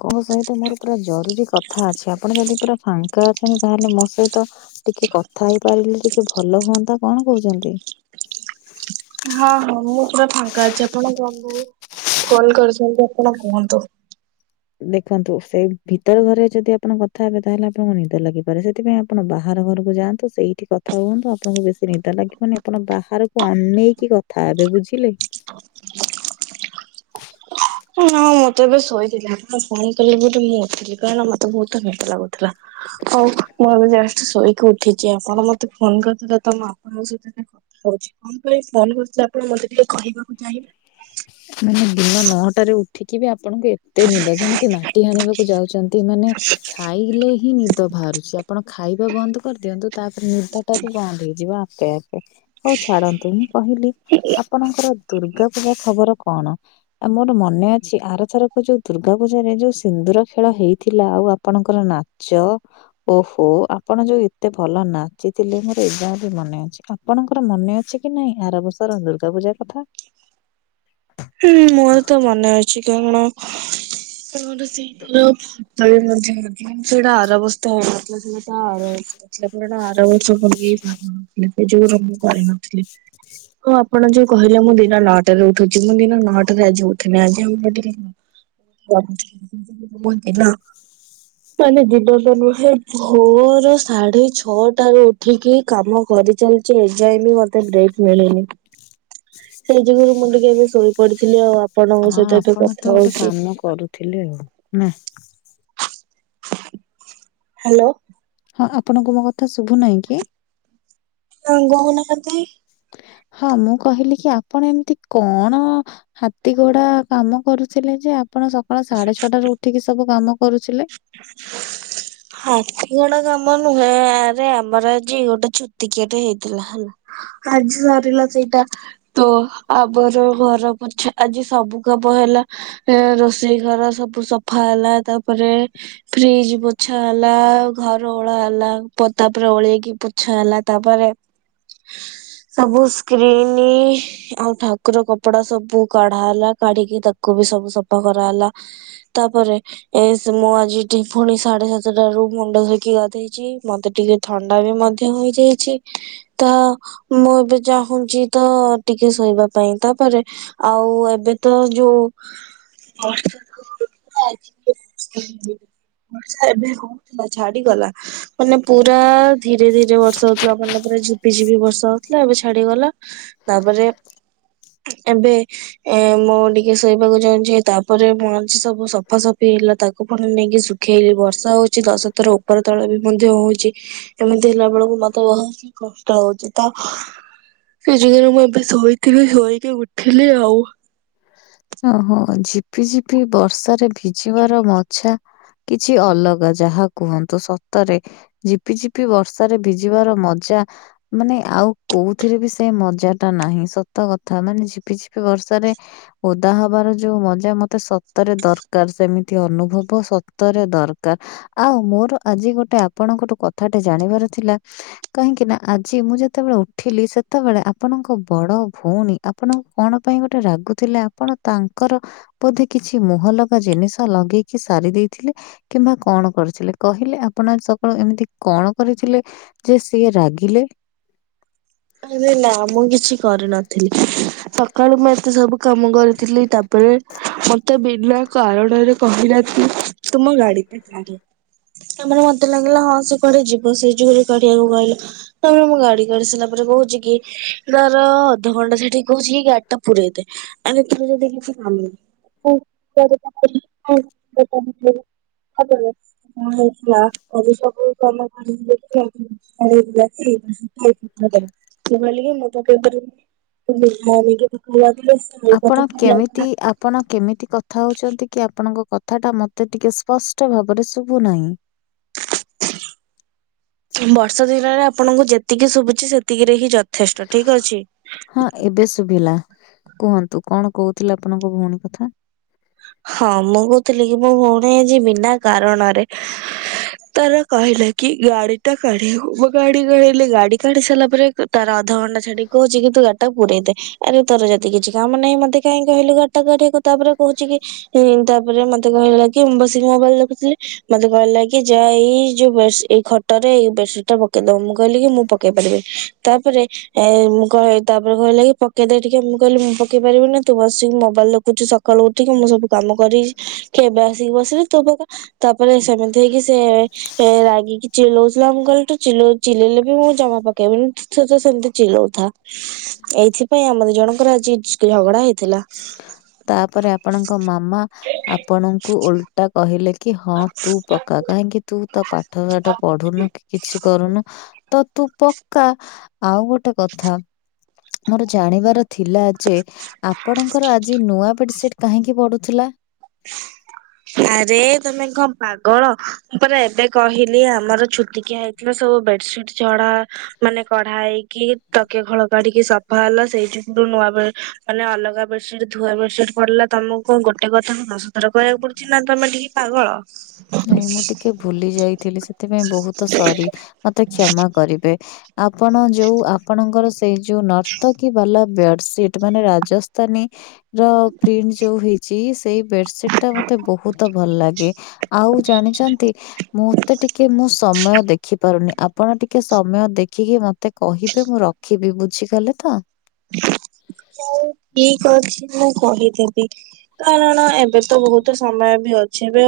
ତମ ସହିତ ମୋର ପୁରା ଜରୁରୀ କଥା କଥା ଅଛି ଆପଣ ଯଦି ପୁରା ଫାଙ୍କା ଅଛନ୍ତି ତାହେଲେ ମୋ ସହିତ ଟିକେ କଥା ହେଇ ପାରିଲେ ଟିକେ ଭଲ ହୁଅନ୍ତା କଣ କହୁଛନ୍ତି? ହଁ ହଁ ମୁଁ ପୁରା ଫାଙ୍କା ଅଛି ଆପଣ ଫୋଲ କରିୁଛନ୍ତି ଆପଣ କୁହନ୍ତୁ। ଦେଖନ୍ତୁ ସେଇ ଭିତର ଘରେ ଯଦି ଆପଣ କଥା ହେବେ ତାହେଲେ ଆପଣଙ୍କୁ ନିଦ ଲାଗିପାରେ ସେଥିପାଇଁ ଆପଣ ବାହାର ଘରକୁ ଯାଆନ୍ତୁ ସେଇଠି କଥା ହୁଅନ୍ତୁ ଆପଣଙ୍କୁ ବେଶୀ ନିଦ ଲାଗିବନି ଆପଣ ବାହାରକୁ ଅନେଇକି ଥାବେ ବୁଝିଲେ କି? ନାଁ ମୁଁ ତ ଏବେ ଶୋଇଥିଲି ଆପଣ ଫୋନ କଲେ ବୋଲି ମୁଁ ଉଥିଲି କାରଣ ମତେ ବହୁତ ନିଦ ଲାଗୁଥି [unintelligible] ଶୋଇକି ଉଠିଛି ଆପଣ ମତେ ଫୋନ କରିଦେଥିଲେ ତମ ଆପଣଙ୍କ ସହିତ କଥା ହଉଛି। କଣ ପାଇଁ ଫୋନ କରୁଛି ଆପଣ ମତେ ଟିକେ କହିବାକୁ ଚାହିଁବେ। ମାନେ ଦିନ ନଅଟାରେ ଏଠିକି ବି ଆପଣଙ୍କୁ ଏତେ ନିଦ ଯେମିତି ମାଟି ହାଣିବାକୁ ଯାଉଛନ୍ତି ମାନେ ଖାଇଲେ ହିଁ ନିଦ ବାହାରୁଛି ଆପଣ ଖାଇବା ବନ୍ଦ କରିଦିଅନ୍ତୁ ତାପରେ ନିଦ ତାକୁ ବନ୍ଦ ହେଇଯିବ ଆପେ ଆପେ ହଉ ଛାଡନ୍ତୁ ମୁଁ କହିଲି ଆପଣଙ୍କର ଦୁର୍ଗା ଥିବା ଖବର କଣ? ଆ ମୋର ମନେ ଅଛି ଆରଥରକ ଯୋଉ ଦୁର୍ଗା ପୂଜାରେ ଯୋଉ ସିନ୍ଦୁର ଖେଳ ହେଇଥିଲା ଆଉ ଆପଣଙ୍କର ନାଚ ଓହୋ ଆପଣ ଯୋଉ ଏତେ ଭଲ ନାଚିଥିଲେ ମୋର ଏା ବି ମନେ ଅଛି। ଆପଣଙ୍କର ମନେ ଅଛି କି ନାଇଁ ଆର ବର୍ଷର ଦୁର୍ଗା ପୂଜା କଥା। ହୁଁ ମୋର ତ ମନେ ଅଛି। କାରଣ ଆର ସେଇ ଫତ ବି ମଧ୍ୟ। ମ ସେଇଟା ଆର ବସ୍ତା ହେ ଏଥିଲା ସେଇା ତ ଆର ପଟା ଆର ବର୍ଷ। ଯୋଉ ରଙ୍ଗ କରିନଥିଲି ଆଉ ଆପଣ ଯୋଉ କହିଲେ ମୁଁ ଦିନ ନଅଟାରେ ଉଠୁ ଆଜି ମୁଁ ଦିନ ନଅଟାରେ ଆଜି ଉଠିନ ଆଜି ମୁଁ ଉଠି [unintelligible] ମାନେ ଯିବାନ ନୁହଁ ଭୋର ସାଢେ ଛଅଟ ର ଉଠିକି କାମ କରିଚାଲି ଏ ଯାଏଁ ବି ମୋତେ ବ୍ରେକ୍ ମିଳେନି। ସେଇ ଯୁଗରୁ ମୁଁ ଟିକେ ଏବେ ଶୋଇ ପଡିଥିଲି ଆଉ ଆପଣଙ୍କ ସହିତ ଏିକେ କଥା ହଉଛି। ଥିଲେ ଆଉ ନା। ହ୍ୟାଲୋ ହଁ ଆପଣଙ୍କୁ ମୋ କଥା ଶୁଭୁ ନାହିଁ କି? ହଁ ଗୌନପତି। ହଁ ମୁଁ କହିଲି କି ଆପଣ ଏମତି କଣ ହାତୀ ଘୋଡା କାମ କରୁଥିଲେ ଯେ ଆପଣ ସକାଳ ସାଡେ ଛଅଟାରୁ ଉଠିକି ସବୁ କାମ କରୁଥିଲେ। ହ ହାତୀ ଘୋଡା କାମ ନୁହେଁ ଆରେ ଆମର ଆଜି ଗୋଟେ ଛୁତିକିଆଟେ ହେଇଥିଲା ହେଲା। ଆଜି ସରିଲା ସେଇଟା। ତ ଆମର ଘର ପୋଛା ଆଜି ସବୁ କାମ ହେଲା। ଏଁ ରୋଷେଇ ଘର ସବୁ ସଫା ହେଲା ତାପରେ ଫ୍ରିଜ ପୋଛା ହେଲା ଘର ଓଳା ହେଲା ପ ତାପରେ ଓଳେଇକି ପୋଛା ହେଲା ତାପରେ ହ ସବୁ ସ୍କ୍ରିନ୍ ଆଉ ଠାକୁର କପଡା ସବୁ କଢା ହେଲା କାଢିକି ତାକୁ ବି ସବୁ ସଫା କରା ହେଲା। ତାପରେ ଏସ୍ ମୁଁ ଆଜି ଟି ଫୁଣି ସାଡେ ସାତେଟା ରୁ ମୁଣ୍ଡ ଧୋଇକି ଗାଧେଇଛି ମତେ ଟିକେ ଥଣ୍ଡା ବି ମଧ୍ୟ ହେଇଯାଇଚି। ତ ମୁଁ ଏବେ ଚାହୁଁଚି ତ ଟିକେ ଶୋଇବା ପାଇଁ ତାପରେ ଆଉ ଏବେ ତ ଯୋଉ ବର୍ଷା [inaudible] [inaudible] ବର୍ଷା ଏବେ ହଉ ଥିଲା ଛାଡି ଗଲା। ମାନେ ପୁରା ଧୀରେ ଧୀରେ ବର୍ଷା ହଉ ଥିଲା ମାନେ ପୁରା ଝିପି ଝିପି ବର୍ଷା ହଉଥିଲା ଏବେ ଛାଡିଗଲା। ତାପରେ ଏବେ ଏ ମୁଁ ଟିକେ ଶୋଇବାକୁ ଯାଉଛି ତାପରେ ମୁଁ ଆଜି ସବୁ ସଫା ସ ଫି ହେଲା ତାକୁ ଫୁଣି ନେଇକି ଶୁଖେଇଲି ବର୍ଷା ହଉଛି ଦଶ ଥର ଉପର ତଳ ବି ମଧ୍ୟ ହଉଛି। ଏମିତି ହେଲା ବେଳକୁ ମତେ ବହୁତ କଷ୍ଟ ହଉଚି ତ ଏ ଯେ-ଯେ-ଯୋଉ ମୁଁ ଏବେ ଶୋଇଥିଲି ଶୋଇକି ଉଠିଲି ଆଉ। ଅହୋ ଝିପି ଝିପି ବର୍ଷାରେ ଭିଜିବାର ମଛା କିଛି ଅଲଗା ଯାହା କୁହନ୍ତୁ ସତରେ। ଝିପି ଝିପି ବର୍ଷାରେ ଭିଜିବାର ମଜା ମାନେ ଆଉ କୋଉଥିରେ ବି ସେ ମଜା ଟା ନାହିଁ ସତ କଥା ମାନେ ଝିପି ଝିପି ବର୍ଷାରେ ଓଦା ହବାର ଯୋଉ ମଜା ମତେ ସତରେ ଦରକାର ସେମିତି ଅନୁଭବ ସତରେ ଦରକାର। ଆଉ ମୋର ଆଜି ଗୋଟେ ଆପଣଙ୍କଠୁ କଥାଟେ ଜାଣିବାର ଥିଲା କାହିଁକି ନା ଆଜି ମୁଁ ଯେତେବେଳେ ଉଠିଲି ସେତେବେଳେ ଆପଣଙ୍କ ବଡ ଭଉଣୀ ଆପଣଙ୍କୁ କଣ ପାଇଁ ଗୋଟେ ରାଗୁ ଥିଲେ ଆପଣ ତାଙ୍କର ବୋଧେ କିଛି ମୁହଁ ଲଗା ଜିନିଷ ଲଗେଇକି ସାରି ଦେଇଥିଲେ କିମ୍ବା କଣ କରିଥିଲେ କହିଲେ ଆପଣ ଆଜି ସକାଳୁ ଏମିତି କଣ କରିଥିଲେ ଯେ ସିଏ ରାଗିଲେ? ଆରେ ନା ମୁଁ କିଛି କରିନଥିଲି। ସକାଳୁ ମୁଁ ଏତେ ସବୁ କାମ କରିଥିଲି ତାପରେ ମତେ ବିନା କାରଣରେ କହିଲା କି ତୁ ମୋ ଗାଡି କି [unintelligible] ତାପରେ ମତେ ଲାଗିଲା ହଁ ସେ କୁଆଡେ ଯିବ ସେଇ ଯୁଗୁରେ କାଢିଆକୁ କହିଲା। ତାପରେ ମୁଁ ଗାଡି କାଢି ସାଇଲା ପରେ କହୁଛି କି ରହ ରହ ଅଧ ଘଣ୍ଟା ଛାଡି କହୁଚି ଗାଡି ଟା ପୁରେଇ ଦେ। ଆରେ ତୋର ଯଦି କିଛି କାମ ନାହିଁ [inaudible] ହବନି। କଣ ହେଇଥିଲା ଅଭିପ୍ସା କୁ [unintelligible] [unintelligible] ମୁଁ କହିଲି କି ମୁଁ ତ [unintelligible] ପାରିବିନି [unintelligible] ମମି କି [unintelligible] ସେ ଏଇ ଆପଣ କଥା ଶୁଣି କେମିତି ରାଗିଲା। ଆପଣ କେମିତି କଥା ହଉଚନ୍ତି କି ଆପଣଙ୍କ କଥା ଟା ମତେ ଟିକେ ସ୍ପଷ୍ଟ ଭାବରେ ଶୁଭୁନାହିଁ। ହୁଁ ବର୍ଷା ଦିନରେ ଆପଣଙ୍କୁ ଯେତିକି ଶୁଭୁଛି ସେତିକି ରେ ହିଁ ଯ ଥେଷ୍ଟ ଠିକ୍ ଅଛି। ହଁ ଏବେ ଶୁଭିଲା। କୁହନ୍ତୁ କଣ କହୁଥିଲେ ଆପଣଙ୍କ ଭଉଣୀ କଥା ହଁ ମୁଁ କହୁଥିଲି କି ମୋ ଭଉଣୀ ଆଜି ବିନା କାରଣରେ ତାର କହିଲା କି ଗାଡି ଟା କାଢେଇ ଗାଡି କଢେଇଲି ଗାଡି କାଢି ସାରିଲା ପରେ ତାର ଅଧଘଣ୍ଟା ଛାଡିକ କହୁଛି କି ତୁ ଗା ପୁରଇ ଦେେ ଆରେ ତୋର ଯଦି କିଛି କାମ ନାହିଁ ମତେ କାହିଁ କହିଲୁ ଗାଡିଟା ଗକୁ ତାପରେ କହୁଛି କି ତାପରେ ମତେ କହିଲା କି ମୁ ବସିକି ମୋବାଇଲ ଦେଖୁଥିଲି ମତେ କହିଲ କି ଯାହା ଏଇ ଯୋଉ ବ ଏଇ ଖଟ ରେ ଏଇ ବେଡସିଟ୍ ଟା ପକେଇଦବ ମୁଁ କହିଲି ମୁଁ ପକେଇ ପାରିବେ ତାପରେ ଏ ମୁଁ କହଲି ତାପରେ କହିଲା କି ପକେଇଦ ଟିକେ ମୁଁ କହିଲି ମୁଁ ପକେଇ ପାରିବିନି ତୁ ବସିକି ମୋବାଇଲ ଦେଖୁଛୁ ସକାଳୁ ଉଠି ଟିକେ ମୁଁ ସବୁ କାମ କରିଛି ଏବେ ଆସିକି ବସିଲି ତୋ ପାକା ତାପରେ ସେମିତି ହେଇକି ସେ ହେ ରାଗିିକି ଚିଲଉଥିଲା ମୁ କାଲେୁ ଚିଲ ଚିଲେଇଲେ ବି ମୁଁ ଜମା ପକେଇବିନି ତ ସେମିତି ଚିଲଉଥା ଏଇଥିପାଇଁ ଆମର ଜଣଙ୍କର ଆଜି ଝଗଡା ହେଇଥିଲା। ତାପରେ ଆପଣଙ୍କ ମାମା ଆପଣଙ୍କୁ ଓଲଟା କହିଲେ କି ହଁ ହଁ ତୁ ପକ୍କା କାହିଁକି ତୁ ତ ପାଠ ସାଠ ପଢୁନୁ କି କିଛି କରୁନୁ ତ ତୁ ପକ୍କା ଆଉ ଗୋଟେ କଥା ମୋର ଜାଣିବାର ଥିଲା। ଯେ ଆପଣଙ୍କର ଆଜି ନୂଆ ବେଡ୍ସିଟ୍ କାହିଁକି ପଢୁଥିଲା ଆରେ ତମେ କଣ ପାଗଳ ମୁଁ ପରା ଏବେ କହିଲି ଆମର ଛୁତିକିଆ ହେଇଛି ସବୁ ବେଡସିଟ୍ ଡା ମାନେ କଢା ହେଇକି ତକେ ଖଳ କାଢିକି ସଫା ହେଲା ସେଇଠୁ ନୂଆ ମାନେ ଅଲଗାେଡସିଟ୍ ଧୁଆ ବେଡଟ୍ ପଡିଲା ତମକୁ ଗୋଟେ ତମକୁ ଦଶଥର କହିବାକୁ ପଡୁଛି ନା ତମେ ଟିକେ ପାଗଳ ନାଇଁ ମୁଁ ଟିକେ ଭୁଲି ଯାଇଥିଲି ସେଥିପାଇଁ ବହୁତ ସରି ମତେ କ୍ଷମା କରିବେ ଆପଣ ଯୋଉ ଆପଣଙ୍କର ସେଇ ଯୋଉ ନର୍ତ କିୀ ବାଲା ବେଡସିଟ୍ ମାନେ ରାଜସ୍ଥାନୀ ରାଜସ୍ଥାନୀ ପ୍ରିଣ୍ଟ ଯୋଉ ହେଇଛି ସେଇ ବେଡସିଟ ଟା ମତେ ବହୁତ ଭଲ ଲାଗେ, ଆଉ ଜାଣିଛନ୍ତି ମତେ ଟିକେ ମୁଁ ସମୟ ଦେଖିପାରୁନି। ଆପଣ ଟିକେ ସମୟ ଦେଖିକି ମତେ କହିବେ ମୁଁ ରଖିବି ବୁଝିଗଲେ ତ [inaudible] ହଉ ଠିକ ଅଛି ମୁଁ କହିଦେବି। କାରଣ ଏବେ ତ ବହୁତ ସମୟ ବି ଅଛି ଏବେ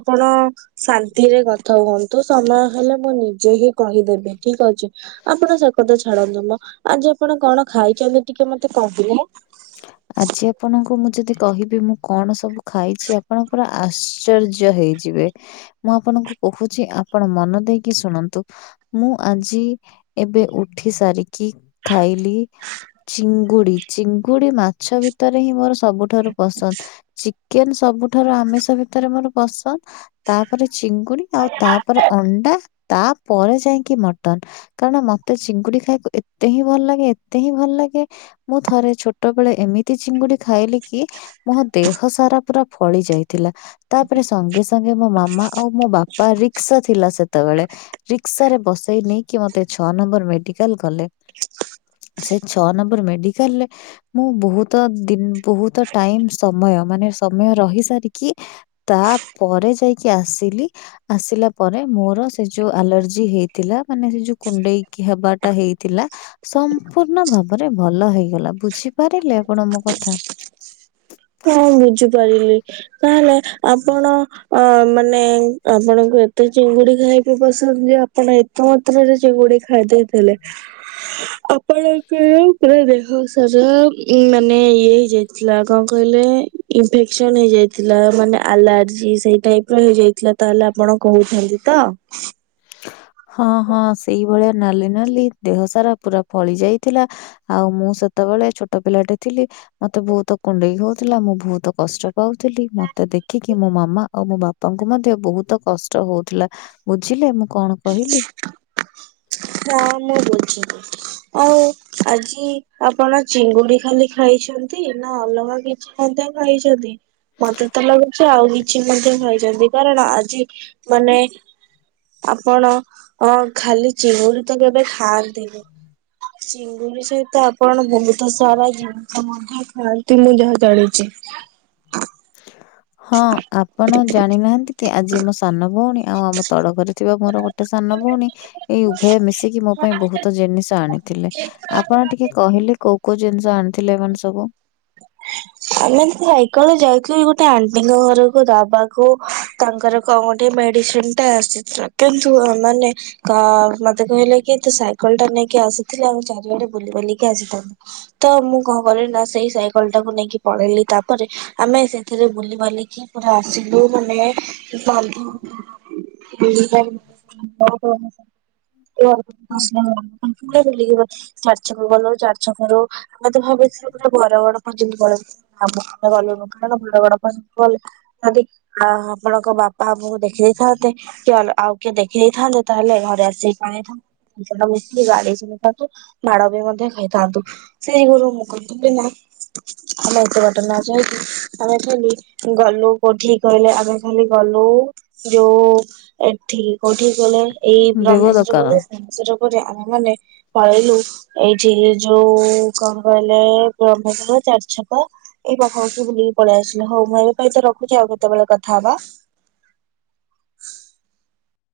ଆପଣ [inaudible] ଶାନ୍ତିରେ କଥା ହୁଅନ୍ତୁ ସମୟ ହେଲେ ମୁଁ ନିଜେ ହିଁ କହିଦେବି ଠିକ ଅଛି [unintelligible] ଆପଣ ସେ କଥା ଛାଡନ୍ତୁ ମ ଆଜି ଆପଣ କଣ ଖାଇଛନ୍ତି ଟିକେ ମତେ କହୁିଲେ। ଆଜି ଆପଣଙ୍କୁ ମୁଁ ଯଦି କହିବି ମୁଁ କଣ ସବୁ ଖାଇଛି ଆପଣଙ୍କ ପୁର ଆ ଆଶ୍ଚର୍ଯ୍ୟ ହେଇଯିବେ ମୁଁ ଆପଣଙ୍କୁ କହୁଛି ଆପଣ ମନ ଦେଇକି ଶୁଣନ୍ତୁ ମୁଁ ଆଜି ଏବେ ଉଠି ସାରିକି ଖାଇଲି ଚିଙ୍ଗୁଡି ଚିଙ୍ଗୁଡି ମାଛ ଭିତରେ ହିଁ ମୋର ସବୁଠାରୁ ପସନ୍ଦ ଚିକେନ ସବୁଠାରୁ ଆମିଷ ଭିତରେ ମୋର ପସନ୍ଦ ତାପରେ ଚିଙ୍ଗୁଡି ଆଉ ତାପରେ ଅଣ୍ଡା ତାପରେ ଯାଇକି ମଟନ କାରଣ ମତେ ଚିଙ୍ଗୁଡି ଖାଇବାକୁ ଏତେ ହିଁ ଭଲ ଲାଗେ ଏତେ ହିଁ ଭଲ ଲାଗେ ମୁଁ ଥରେ ଛୋଟ ଛୋଟବେେଳେ ଏମିତି ଚିଙ୍ଗୁଡି ଖାଇଲି କି ମୋ ଦେହ ସାରା ପୁରା ଫଳି ଯାଇଥିଲା ତାପରେ ସଙ୍ଗେ ସଙ୍ଗେ ମୋ ମାମା ଆଉ ମୋ ବାପା ରିକ୍ସା ଥିଲା ସେତେବେଳେ ରିକ୍ସା ରେ ବସେଇ ନେଇକି ମତେ ଛଅ ନମ୍ବର ମେଡିକାଲ ଗଲେ ସେ ଛଅ ନମ୍ବର ମେଡିକାଲରେ ମୁଁ ବହୁତ ଦ ବହୁତ ଟାଇମ ସମୟ ମାନେ ସମୟ ରହି ସାରିକି ତା ପରେରେ ଯାଇକି ଆସିଲି ଆସିଲା ପରେ ମୋର ସେ ଯୋଉ ଆଲର୍ଜି ହେଇଥିଲା ମାନେ ସେ ଯୋଉ କୁଣ୍ଡେଇକି ହବାଟା ହେଇଥିଲା [unintelligible] ସମ୍ପୂର୍ଣ୍ଣ ଭାବରେ ଭଲ ହେଇଗଲା ବୁଝିପାରିଲେ ଆପଣ ମୋ କଥା। ହଁ ବୁଝିପାରିଲି ତାହେଲେ ଆପଣ ଅ ମାନେ ଆପଣଙ୍କୁ ଏତେ ଚିଙ୍ଗୁଡି ଖାଇକି ପସନ୍ଦ ଯେ ଆପଣ, ମାତ୍ରରେ ସେଗୁଡେ ଖାଇଦେଇଥିଲେ [inaudible] ଆପଣଙ୍କର ପୁରା ଦେହ ସାରା ଉ ମାନେ ଇଏ ହେଇଯାଇଥିଲା କଣ। କହିଲେ ଇନଫେକ୍ସନ ହେଇଯାଇଥିଲା ମାନେ ଆଲାର୍ଜି ସେଇ ଟାଇପ ର ହେଇଯାଇଥିଲା। ତାହେଲେ ଆପଣ କହୁଛନ୍ତି ତ? ହଁ ହଁ ସେଇଭଳିଆ ନାଲି ନାଲି ଦେହ ସାରା ପୁରା ଫଳି ଯାଇଥିଲା। ଆଉ ମୁଁ ସେତେବେଳେ ଛୋଟ ପିଲାଟେ ଥିଲି ମତେ ବହୁତ କୁଣ୍ଡେଇ ହଉଥିଲା ମୁଁ ବହୁତ କଷ୍ଟ ପାଉଥିଲି ମତେ ଦେଖିକି ମୋ ମାମା ଆଉ ମୋ ବା ତାଙ୍କୁ ମଧ୍ୟ ବହୁତ କଷ୍ଟ ହଉଥିଲା ବୁଝିଲେ ମୁଁ କଣ କହିଲି? ହଁ ମୁଁ ଦୋଉଛି ଆଉ ଆଜି ଆପଣ ଚିଙ୍ଗୁଡି ଖାଲି ଖାଇଛନ୍ତି ନା ଅଲଗା କି କି ମଧ୍ୟ ଖାଇଛନ୍ତି ମତେ ତ ଲାଗୁଛି ଆଉ କିଛି ମଧ୍ୟ ଖାଇଛନ୍ତି। କାରଣ ଆଜି ମାନେ ଆପଣ ଅ ଖାଲି ଯିଏ ଯେମିତି କରିବ ହାରଦେଇ ଗୁଲୁ ସହିତ ଆପଣ ବହୁତ ସାରା ଜିନିଷ ମଧ୍ୟ ଥାଆନ୍ତି ମୁଁ ଯାହା ଜାଣିଛି। ହଁ ଆପଣ ଜାଣିନାହାନ୍ତି କି ଆଜି ମୋ ସାନ ଭଉଣୀ ଆଉ ଆମ ତଡ ଘରେ ଥିବା ମୋର ଗୋଟେ ସାନ ଭଉଣୀ ଏଇ ଉଭୟ ମିଶିକି ମୋ ପାଇଁ ବହୁତ ଜିନିଷ ଆଣିଥିଲେ ଆପଣ ଟିକେ କହିଲେ କୋଉ କୋଉ ଜିନିଷ ଆଣିଥିଲେ ମାନେ ସବୁ ହ ଆମେ ଏକଳ ଯାଇଥିଲୁ ଗୋଟେ ଆଣ୍ଟିଙ୍କ ଘରକୁ ଦବାକୁ ତାଙ୍କର କଣ ଗୋଠେ ମେଡିସିନ ଟା ଆସିଥିଲା କିନ୍ତୁ ଆ ମାନେ କା ମତେ କହିଲେ କି ତୁ ସାଇକେଲ ଟା ନେଇକି ଆସିଥିଲି ଆଉ ଆମେ ଚାରିଆଡେ ବୁଲି ବୁଲିକି ଆସିଥାନ୍ତୁ। ତ ମୁଁ କଣ କଲି ନା ସେଇ ସାଇକେଲ ଟାକୁ ନେଇକି ପଳେଇଲି ତାପରେ ଆମେ ସେଥିରେ ବୁଲି ବାଲିକି ପୁରା ଆସିଲୁ ମାନେ [unintelligible] କୁହ? [unintelligible] ବରଗଡ ପହଁଚିଲୁ କାଳେ ଆମେ ଗଲୁନୁ କାରଣ ବରଗଡ ପଞ୍ ଗଲେ ଆପଣଙ୍କ ବାପା ଆମକୁ ଦେଖିଦେଇଥାନ୍ତେ। କିଏଲୋ ଆଉ କିଏ ଦେଖିଦେଇଥାନ୍ତେ ତାହେଲେ ଘରେ ଆସିକି ପାଇଥାନ୍। ଜନା ବହୁତ ବାଡ଼େଇଛି ମୁଁ ତାକୁ ମାଡବି ମଧ୍ୟ ଖାଇଥାନ୍ତୁ ସେଇଗୁରୁ ମୁଁ କି ଏବେ ନା ଆମେ ଏତେ ବାଟ ନଯାଇକି ଆମେ ଖାଲି ଗଲୁ କୋଉଠି କହିଲେ ଆମେ ଖାଲି ଗଲୁ ଯୋଉ ଏଠିକି କୋଉଠିକି ଗଲେ ଏଇ ଦେବ ରାମେଶ୍ୱର ଦୋକାନ। ଗଲେ। ରେ ଆମେ ମାନେ ପଳେଇଲୁ ଏଇଠି ଯୋଉ କଣ କହି ଏ ବର୍ଣ୍ଣ ଯାକ ଚାରିଛକ। ଏଇ ପାଖ ପାଖି ବୁଲିକି ପଳେଇ ଆସିଲେ ହୋଉ ମୁଁ ଏବେ ତ ରଖୁଛି ଆଉ କେତେବେଳେ କଥା ହବା।